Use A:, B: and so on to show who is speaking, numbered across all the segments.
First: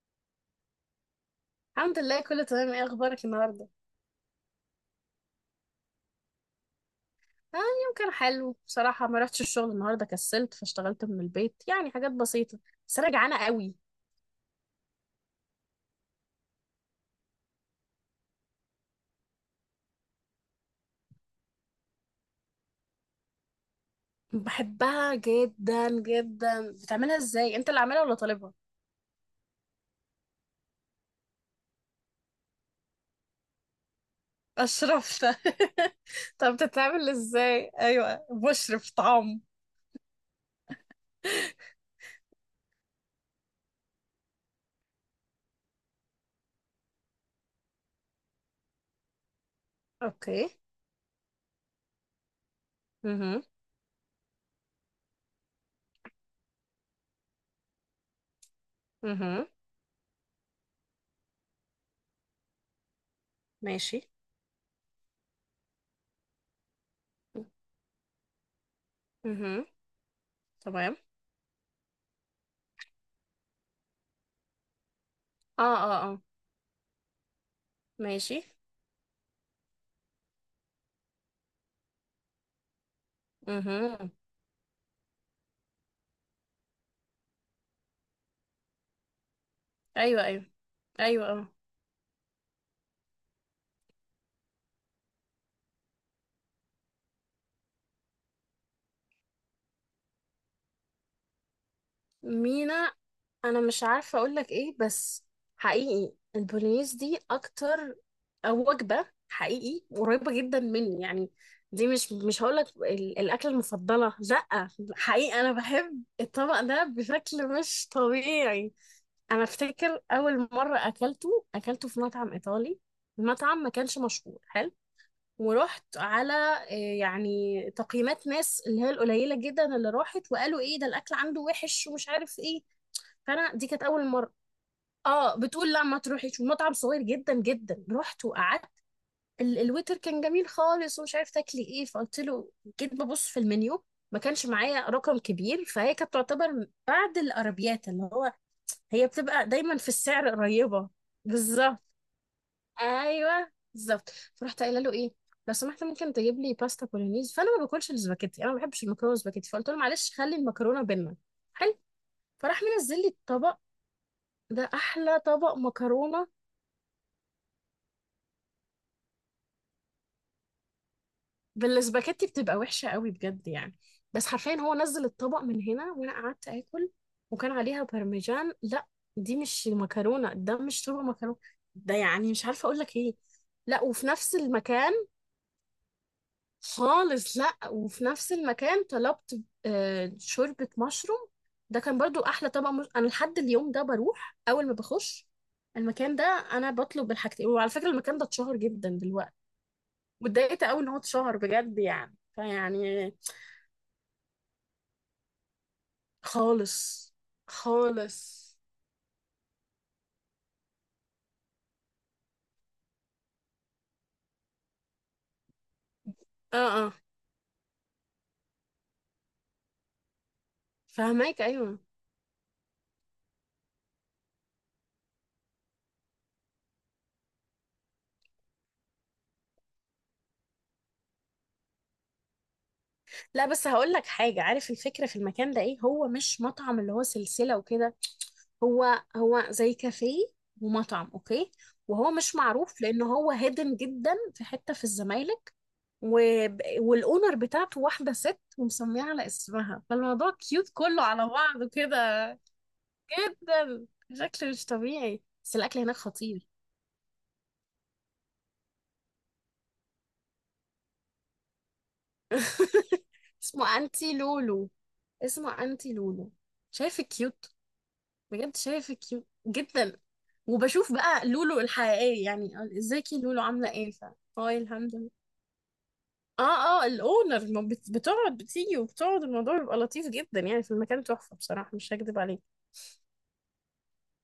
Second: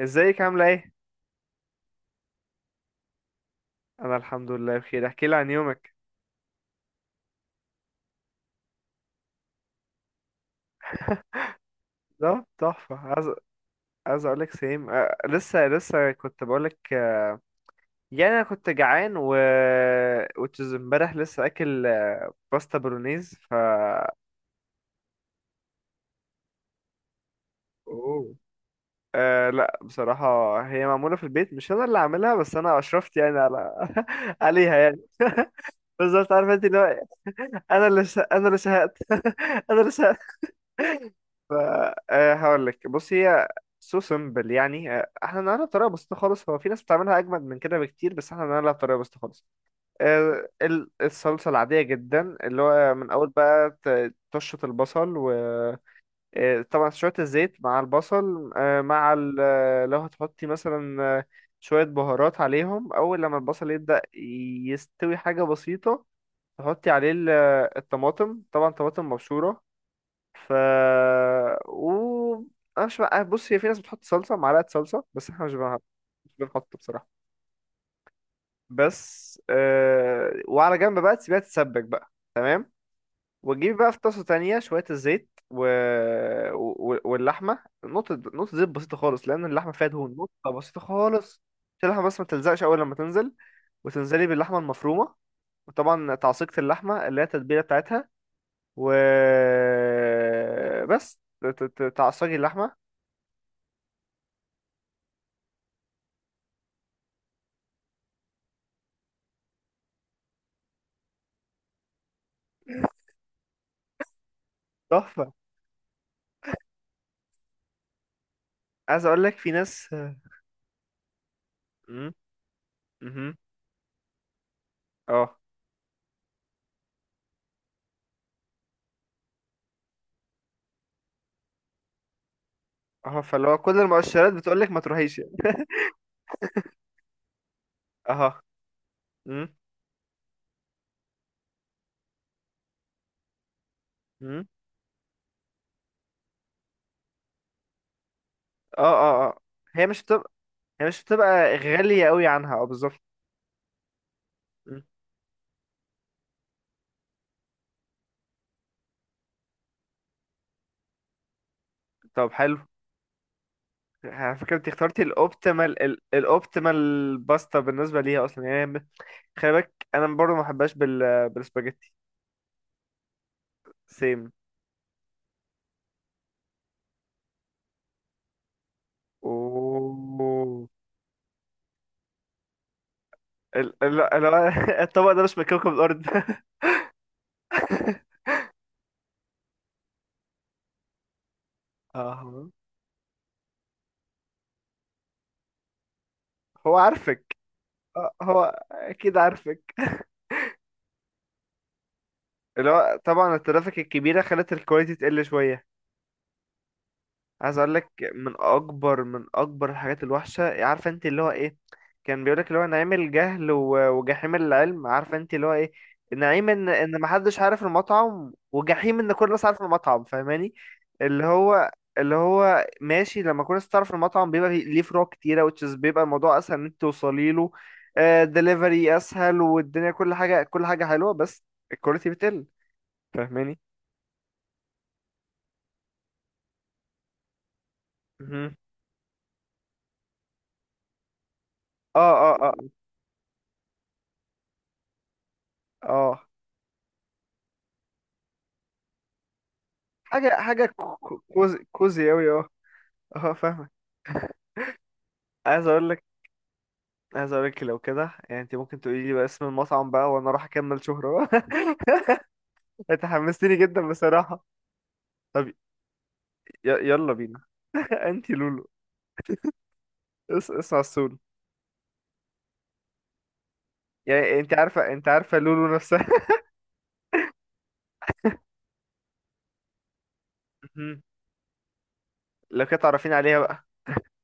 A: ازيك عاملة ايه؟
B: الحمد لله، كله تمام. ايه اخبارك النهارده؟
A: انا الحمد لله بخير، احكي لي عن يومك.
B: اه، اليوم كان حلو بصراحه. ما رحتش الشغل النهارده، كسلت فاشتغلت من البيت، يعني حاجات
A: ده
B: بسيطه.
A: تحفة.
B: بس انا
A: عايز
B: جعانه قوي.
A: عايز اقولك سيم، لسه كنت بقولك يعني انا كنت جعان و which is امبارح لسه اكل، باستا برونيز. ف
B: بحبها جدا جدا. بتعملها ازاي؟ انت اللي عاملها ولا
A: اوه.
B: طالبها؟
A: لا، بصراحة هي معمولة في البيت، مش أنا اللي عاملها، بس أنا أشرفت يعني على عليها يعني
B: اشرفت.
A: بالظبط،
B: طب
A: عارفة أنت اللي هو
B: بتتعمل ازاي؟ ايوه،
A: أنا اللي
B: بشرف
A: شهقت
B: طعم.
A: أنا اللي شهقت. ف هقول لك، بص هي سو سمبل يعني. احنا نعملها بطريقه بسيطه خالص. هو في ناس بتعملها اجمد من كده بكتير بس احنا نعملها بطريقه بسيطه خالص.
B: اوكي.
A: الصلصه العاديه جدا اللي هو من اول
B: اها.
A: بقى تشط البصل، وطبعا شويه الزيت مع البصل، آه، مع ال-
B: اها.
A: آه، لو هتحطي مثلا شويه بهارات عليهم اول لما البصل يبدا
B: ماشي.
A: يستوي، حاجه بسيطه. تحطي عليه الطماطم، طبعا طماطم مبشوره.
B: اها.
A: ف
B: تمام.
A: و انا مش بقى، بص هي في ناس بتحط صلصه معلقه صلصه، بس احنا مش
B: اه
A: بنحط،
B: اه اه.
A: بصراحه.
B: ماشي.
A: وعلى جنب بقى تسيبها تتسبك بقى، تمام. وتجيبي بقى في
B: اها.
A: طاسه تانية شويه الزيت واللحمه، نقطه نقطه زيت بسيطه خالص لان اللحمه فيها دهون،
B: ايوه ايوه.
A: نقطه بسيطه
B: ايوه
A: خالص
B: اه.
A: عشان اللحمه بس ما تلزقش اول لما تنزل. وتنزلي باللحمه المفرومه، وطبعا تعصيقة اللحمه اللي هي التتبيله بتاعتها. و بس تعصجي اللحمه.
B: مينا، انا مش عارفه اقول لك ايه، بس حقيقي البولينيز دي اكتر. أو وجبه حقيقي قريبه جدا مني يعني. دي مش هقول لك الاكله المفضله، لا.
A: تحفة.
B: حقيقي انا بحب الطبق ده بشكل مش طبيعي.
A: عايز اقول لك
B: انا
A: في ناس.
B: افتكر اول مره اكلته في
A: امم
B: مطعم ايطالي.
A: امم
B: المطعم ما كانش مشهور، حلو.
A: اه
B: ورحت على يعني تقييمات ناس اللي هي القليله جدا اللي راحت وقالوا ايه ده، الاكل عنده وحش ومش عارف ايه.
A: اه. فاللي
B: فانا
A: هو
B: دي
A: كل
B: كانت اول
A: المؤشرات
B: مره.
A: بتقول لك ما تروحيش يعني
B: اه، بتقول لا ما تروحيش. ومطعم صغير جدا جدا. رحت
A: اه.
B: وقعدت.
A: امم
B: الويتر كان جميل خالص ومش عارف تاكلي ايه، فقلت له. جيت ببص في المنيو. ما كانش
A: امم
B: معايا رقم كبير، فهي كانت تعتبر بعد الارابيات اللي هو
A: اه
B: هي
A: اه اه.
B: بتبقى دايما
A: هي
B: في
A: مش
B: السعر
A: بتبقى،
B: قريبه. بالظبط.
A: غالية قوي عنها، اه بالظبط.
B: ايوه بالظبط. فرحت قايله
A: مم.
B: له ايه، لو سمحت ممكن تجيب لي باستا بولونيز؟ فانا ما باكلش السباكيتي، انا ما بحبش المكرونه والسباكيتي. فقلت له معلش، خلي المكرونه بينا. حلو.
A: طب حلو.
B: فراح منزل لي الطبق.
A: على فكرة انت
B: ده
A: اخترتي
B: احلى طبق
A: الاوبتيمال،
B: مكرونه.
A: الاوبتيمال باستا بالنسبة ليها اصلا يعني خلي بالك انا برضه ما بحبهاش بال بالسباجيتي.
B: بالسباكيتي بتبقى وحشة قوي بجد يعني. بس
A: سيم.
B: حرفيا هو نزل الطبق من هنا وانا قعدت اكل. وكان عليها بارميجان، لا. دي مش مكرونة، ده
A: اوه.
B: مش شوربة مكرونة. ده يعني مش عارفة اقول لك ايه.
A: ال-
B: لا،
A: ال-
B: وفي نفس
A: ال-
B: المكان
A: الطبق ده مش من كوكب الارض
B: خالص. لا، وفي نفس المكان طلبت شوربة مشروم. ده كان برضو
A: اه.
B: احلى طبق مش... انا لحد اليوم ده بروح اول ما بخش المكان ده. انا
A: هو
B: بطلب
A: عارفك،
B: الحاجتين. وعلى فكرة المكان ده اتشهر
A: هو
B: جدا
A: اكيد
B: دلوقتي.
A: عارفك
B: واتضايقت قوي ان هو اتشهر بجد يعني
A: اللي هو
B: فيعني.
A: طبعا الترافيك الكبيرة خلت الكواليتي تقل شوية.
B: خالص.
A: عايز اقول لك،
B: خالص.
A: من اكبر الحاجات الوحشه، عارفه انت اللي هو ايه؟ كان بيقول لك اللي هو نعيم الجهل وجحيم العلم، عارفه انت اللي هو ايه؟ نعيم
B: اه
A: ان
B: اه.
A: ما حدش عارف المطعم وجحيم ان كل الناس عارف المطعم، فاهماني؟ اللي
B: فهماك،
A: هو
B: ايوه.
A: اللي هو ماشي. لما كل الناس تعرف المطعم بيبقى ليه فروع كتيره which is بيبقى الموضوع اسهل ان انت توصلي له. دليفري اسهل، والدنيا كل حاجه كل حاجه حلوه، بس الكواليتي بتقل.
B: لا
A: فاهماني؟
B: بس هقول لك حاجه. عارف الفكره في المكان ده ايه؟ هو مش مطعم اللي هو سلسله وكده.
A: مهم.
B: هو هو زي كافيه ومطعم، اوكي.
A: اه
B: وهو
A: اه
B: مش
A: اه
B: معروف لان هو هيدن جدا في حته في الزمالك. و...
A: اه.
B: والاونر بتاعته واحده ست ومسميه على اسمها،
A: حاجة
B: فالموضوع
A: حاجة
B: كيوت كله على
A: كوزي
B: بعضه
A: كوزي أوي،
B: كده.
A: اه اه، فاهمك.
B: جدا. شكله مش طبيعي بس
A: عايز
B: الاكل
A: أقول
B: هناك
A: لك
B: خطير.
A: عايز أقول لك لو كده يعني، أنت ممكن تقولي لي بقى اسم المطعم بقى وأنا أروح أكمل شهرة بقى. أنت حمستني
B: اسمه
A: جدا
B: انتي
A: بصراحة.
B: لولو.
A: طب
B: اسمه انتي لولو. شايف
A: يلا بينا.
B: كيوت؟
A: أنت
B: بجد
A: لولو.
B: شايف كيوت جدا.
A: اسمع
B: وبشوف
A: السول.
B: بقى لولو الحقيقية يعني. ازيكي لولو؟ عاملة ايه؟ ف،
A: يعني أنت
B: هاي
A: عارفة،
B: الحمد لله.
A: لولو نفسها.
B: اه اه. الاونر ما بت- بتقعد. بتيجي وبتقعد. الموضوع بيبقى لطيف جدا يعني في
A: مهم.
B: المكان. تحفة بصراحة، مش هكدب عليك.
A: لو كده تعرفين عليها بقى.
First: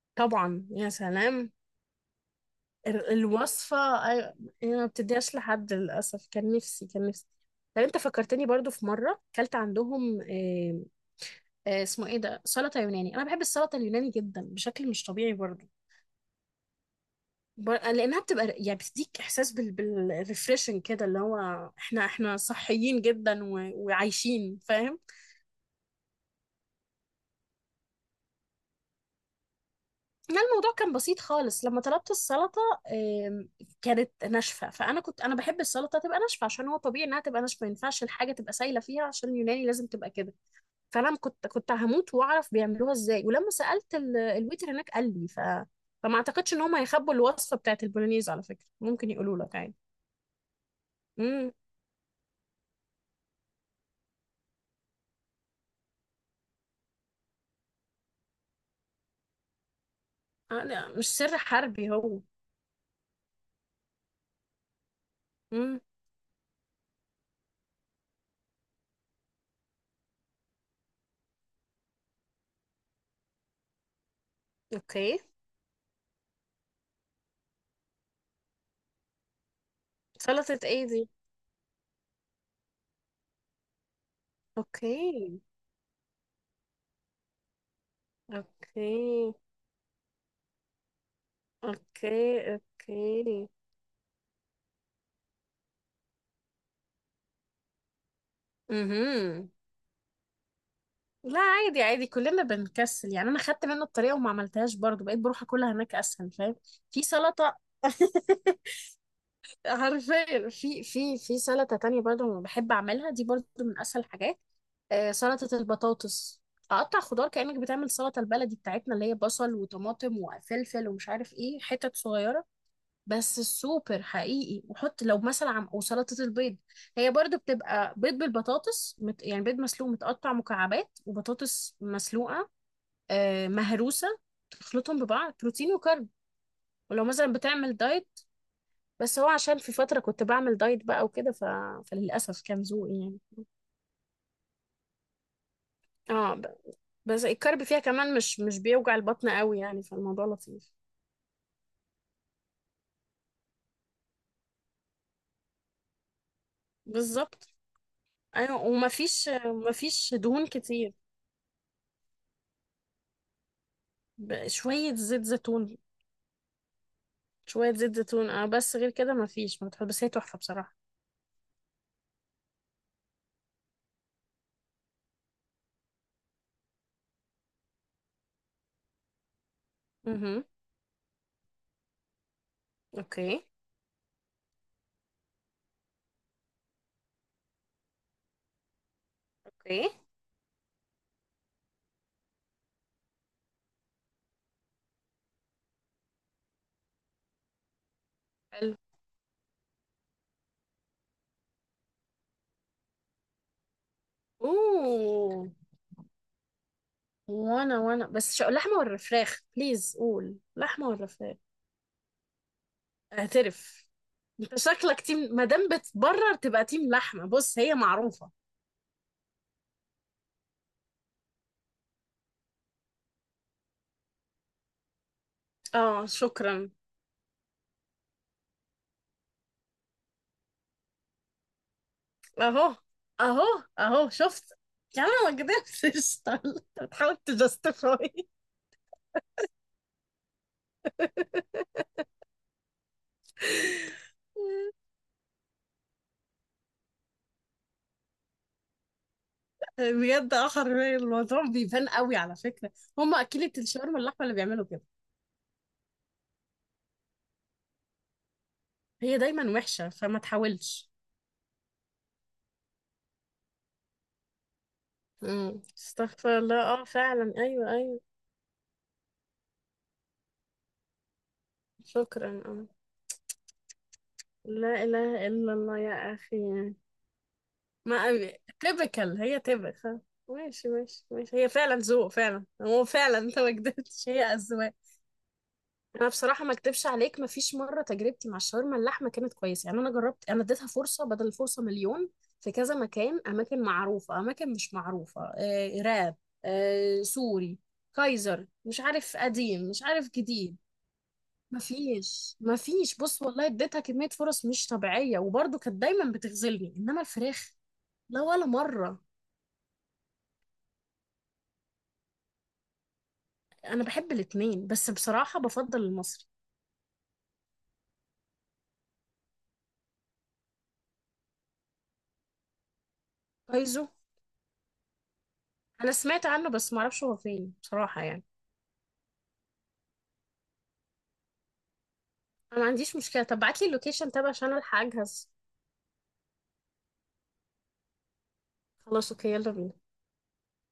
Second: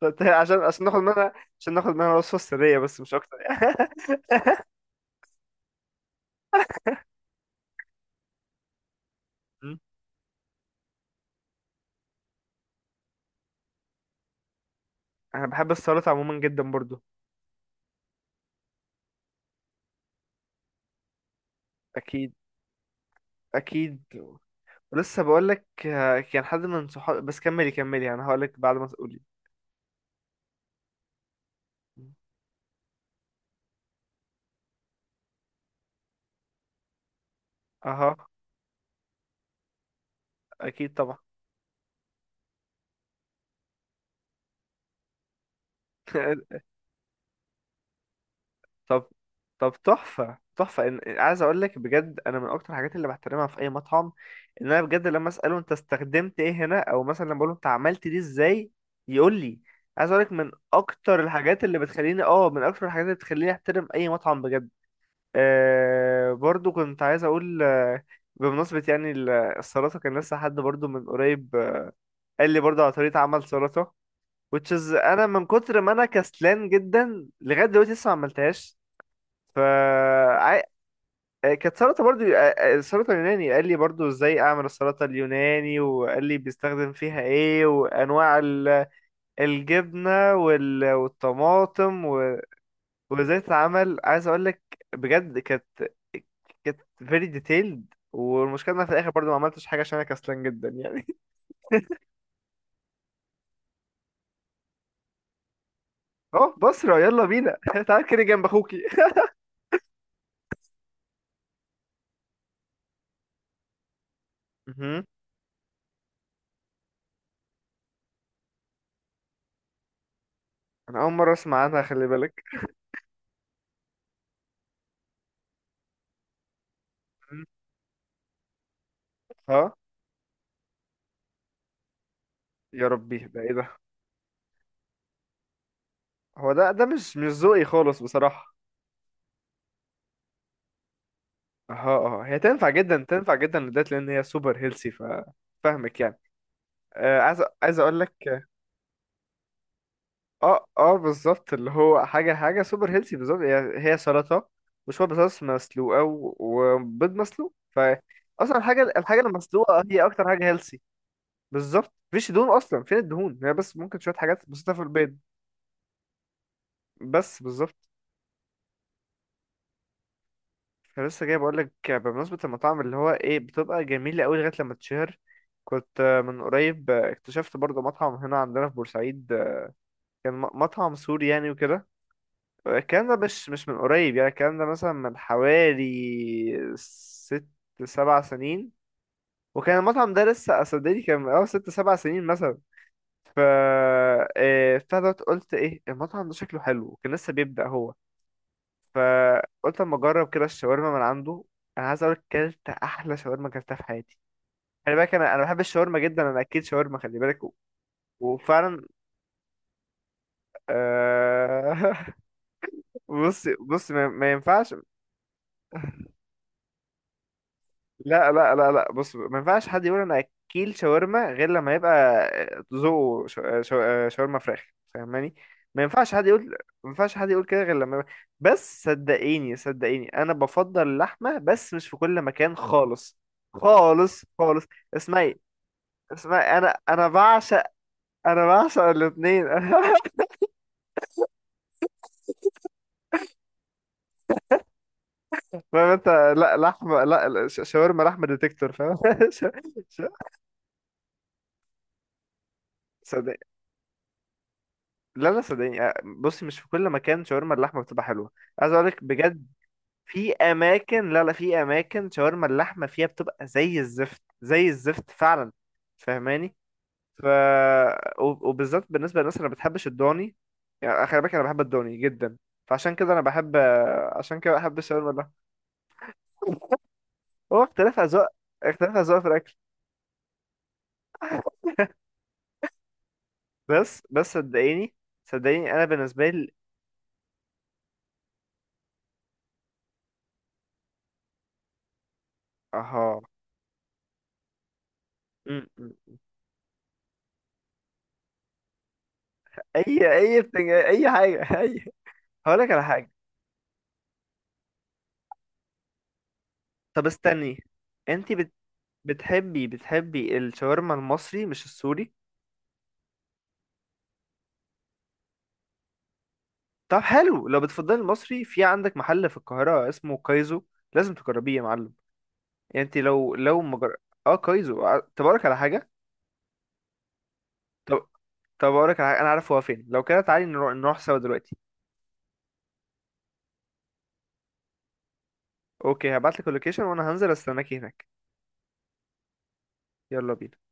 A: طب عشان،
B: طبعا يا
A: ناخد منها،
B: سلام.
A: عشان ناخد منها الوصفة السرية بس مش أكتر
B: الوصفة. أيوة. انا ما بتديهاش لحد، للأسف. كان نفسي، كان نفسي. طب انت فكرتني برضو في مرة كلت
A: مم.
B: عندهم. اسمه ايه ده؟ سلطة يوناني. انا بحب السلطة اليوناني جدا بشكل مش طبيعي
A: أنا
B: برضو.
A: بحب السلطة عموما جدا برضو.
B: لانها بتبقى يعني بتديك احساس بالريفريشنج كده اللي هو احنا
A: أكيد،
B: احنا صحيين جدا
A: أكيد.
B: وعايشين، فاهم.
A: لسه بقول لك، كان حد من صحابي، بس كملي كملي يعني، هقول لك بعد ما تقولي.
B: لا، الموضوع كان بسيط خالص لما طلبت السلطه. آم، كانت ناشفه. فانا كنت، انا بحب السلطه تبقى ناشفه، عشان هو طبيعي انها تبقى ناشفه. ما ينفعش
A: اها،
B: الحاجه تبقى سايله فيها، عشان اليوناني لازم تبقى كده.
A: اكيد
B: فانا
A: طبعا.
B: كنت هموت واعرف بيعملوها ازاي. ولما سالت الويتر هناك قال لي فما اعتقدش ان هم هيخبوا الوصفه بتاعت البولونيز. على فكره
A: طب
B: ممكن يقولوا لك عادي.
A: تحفه تحفه، إن... عايز
B: امم.
A: اقول لك بجد، انا من اكتر الحاجات اللي بحترمها في اي مطعم ان انا بجد لما اساله انت استخدمت ايه هنا، او مثلا لما بقول له انت عملت دي ازاي يقول لي. عايز اقول لك،
B: لا، مش سر حربي هو.
A: من اكتر الحاجات اللي بتخليني احترم اي مطعم بجد.
B: امم.
A: آه، برضو كنت عايز اقول بمناسبة يعني السلطة، كان لسه حد برضو من قريب قال لي برضه على طريقة عمل سلطة which is
B: اوكي.
A: أنا من كتر ما أنا كسلان جدا لغاية دلوقتي لسه ما عملتهاش. ف
B: سلطة
A: عاي-
B: ايه دي؟
A: كانت سلطة برضه. السلطة اليوناني قال لي برضه إزاي أعمل السلطة
B: اوكي.
A: اليوناني وقال لي بيستخدم فيها إيه، وأنواع
B: اوكي.
A: الجبنة والطماطم
B: اوكي.
A: وإزاي
B: اوكي.
A: تتعمل. عايز أقول لك بجد، كانت، very detailed. والمشكلة إن أنا في الآخر برضه ما
B: امم.
A: عملتش حاجة عشان أنا كسلان جدا يعني.
B: لا عادي عادي، كلنا بنكسل يعني. انا خدت منه الطريقة وما عملتهاش برضو. بقيت بروح اكلها هناك اسهل،
A: أه
B: فاهم.
A: بصرة،
B: في
A: يلا بينا
B: سلطة.
A: تعال كده جنب أخوكي.
B: حرفيا في سلطة تانية برضو بحب اعملها. دي برضو من اسهل الحاجات. آه، سلطة البطاطس. اقطع خضار كأنك بتعمل سلطة البلدي بتاعتنا اللي هي بصل وطماطم وفلفل
A: انا
B: ومش
A: اول مره
B: عارف ايه،
A: اسمع عنها،
B: حتت
A: خلي بالك.
B: صغيرة. بس السوبر حقيقي. وحط لو مثلا عم وسلطة البيض. هي برضو بتبقى بيض بالبطاطس. يعني بيض
A: ها،
B: مسلوق متقطع مكعبات وبطاطس مسلوقة.
A: يا ربي ده
B: آه
A: ايه ده؟
B: مهروسة. تخلطهم ببعض، بروتين وكارب.
A: هو ده
B: ولو
A: مش
B: مثلا
A: ذوقي
B: بتعمل
A: خالص
B: دايت.
A: بصراحه.
B: بس هو عشان في فترة كنت بعمل دايت بقى وكده
A: اه اه، هي
B: فللأسف كان
A: تنفع
B: ذوقي
A: جدا،
B: يعني.
A: تنفع جدا للدايت لان هي سوبر هيلسي. ف فاهمك يعني.
B: اه
A: آه
B: بس الكارب
A: عايز
B: فيها
A: اقول
B: كمان مش
A: لك.
B: مش بيوجع البطن قوي يعني، فالموضوع
A: اه
B: لطيف.
A: اه بالظبط، اللي هو حاجه حاجه سوبر هيلسي بالظبط، هي سلطه وشويه بطاطس مسلوقه وبيض
B: بالظبط.
A: مسلوق. ف اصلا
B: ايوه.
A: الحاجه
B: ومفيش
A: المسلوقه، هي اكتر حاجه
B: دهون
A: هيلسي
B: كتير.
A: بالظبط، مفيش دهون اصلا، فين الدهون؟ هي بس ممكن شويه حاجات بسيطه في
B: شوية
A: البيض،
B: زيت زيتون.
A: بس
B: شوية
A: بالظبط.
B: زيت زيتون، اه. بس غير كده مفيش، ما بتحط. بس هي تحفة بصراحة.
A: أنا لسه جاي بقولك بمناسبة المطاعم اللي هو ايه، بتبقى جميلة أوي لغاية لما تتشهر. كنت من قريب اكتشفت برضه مطعم هنا عندنا في بورسعيد، كان
B: امم.
A: مطعم سوري يعني وكده. الكلام ده
B: اوكي.
A: مش من قريب يعني، الكلام ده مثلا من حوالي ست سبع سنين. وكان
B: اوكي.
A: المطعم ده لسه أصدقني كان من أول ست سبع سنين مثلا. ف بتاع دوت، قلت ايه المطعم ده شكله حلو، وكان لسه بيبدأ هو.
B: حلو.
A: فقلت اما اجرب كده الشاورما من عنده. انا عايز اقول لك، كلت احلى شاورما كلتها في حياتي. خلي بالك
B: اوه.
A: انا بحب الشاورما جدا، انا اكيد شاورما خلي بالك
B: وانا بس لحمة
A: وفعلا.
B: ولا فراخ؟ بليز قول لحمة ولا فراخ.
A: آه بص
B: اعترف.
A: بص، ما
B: انت
A: ينفعش.
B: شكلك تيم. ما دام بتبرر تبقى تيم لحمة. بص هي معروفة.
A: لا لا لا لا، بص ما ينفعش حد يقول انا اكيل شاورما غير لما يبقى ذوقه شاورما فراخ، فاهماني؟ ما
B: اه
A: ينفعش حد يقول،
B: شكرا.
A: ما ينفعش حد يقول كده غير لما يبقى-. بس صدقيني صدقيني انا بفضل اللحمه، بس مش في كل مكان
B: اهو.
A: خالص،
B: اهو. اهو
A: خالص
B: شفت.
A: خالص.
B: يا عم أنا
A: اسمعي
B: ما قدرتش.
A: اسمعي، انا
B: بتحاول
A: بعشق،
B: تجستيفاي.
A: انا بعشق الاثنين فاهم انت؟ لا لحمه، لا لا، شاورما لحمه ديتكتور فاهم ش-
B: بجد اه، حرفيا الموضوع بيبان قوي على فكره. هم
A: ش-
B: اكيلة الشاورما اللحمه اللي بيعملوا كده.
A: لا لا صدقني، بصي مش في كل مكان شاورما اللحمه بتبقى حلوه، عايز اقول لك
B: هي
A: بجد.
B: دايما وحشه، فما
A: في
B: تحاولش.
A: اماكن، لا لا، في اماكن شاورما اللحمه فيها بتبقى زي الزفت، زي الزفت فعلا،
B: امم. استغفر
A: فاهماني؟
B: الله. اه
A: ف
B: فعلا. ايوه ايوه.
A: وبالذات بالنسبه للناس اللي ما بتحبش الضاني، يعني خلي بالك انا بحب الضاني جدا،
B: شكرا اه.
A: فعشان كده انا بحب، عشان كده بحب
B: لا
A: الشاورما
B: اله
A: اللحمه.
B: الا الله يا اخي.
A: هو اختلاف اذواق،
B: ما
A: اختلاف اذواق
B: تيبكال
A: في
B: هي
A: الاكل.
B: تيبكال. ماشي ماشي ماشي. هي فعلا ذوق فعلا. هو فعلا انت ما كدبتش. هي
A: بس
B: اذواق.
A: صدقيني، صدقيني انا
B: انا
A: بالنسبه
B: بصراحه
A: لي.
B: ما اكدبش عليك. ما فيش مره تجربتي مع الشاورما اللحمه كانت كويسه يعني. انا جربت، انا اديتها فرصه بدل الفرصه مليون، في كذا
A: اها
B: مكان، اماكن معروفه، اماكن مش معروفه. آه،
A: م.
B: راب. آه، سوري. كايزر. مش عارف قديم مش عارف
A: اي
B: جديد.
A: بتنج... اي حاجه
B: ما
A: اي.
B: فيش ما
A: هقول لك على
B: فيش
A: حاجه.
B: بص والله اديتها كميه فرص مش طبيعيه، وبرضه كانت دايما بتخذلني. انما
A: طب
B: الفراخ،
A: استني،
B: لا
A: انت
B: ولا
A: بت...
B: مره.
A: بتحبي الشاورما المصري مش السوري؟
B: انا بحب الاتنين بس بصراحه بفضل المصري.
A: طب حلو، لو بتفضلي المصري، في عندك محل في القاهرة اسمه كايزو، لازم تجربيه يا معلم. يعني انت لو
B: كايزو.
A: مجر... اه كايزو، اه، طب اقولك على حاجة.
B: انا سمعت عنه بس ما اعرفش هو فين بصراحه
A: طب
B: يعني.
A: اقولك على حاجة، انا عارف هو فين، لو كده تعالي نروح سوا دلوقتي.
B: انا ما عنديش مشكله. طب ابعت لي اللوكيشن تبع عشان الحق اجهز.
A: اوكي هبعتلك اللوكيشن وانا هنزل استناكي هناك.
B: خلاص اوكي، يلا بينا.
A: يلا بينا.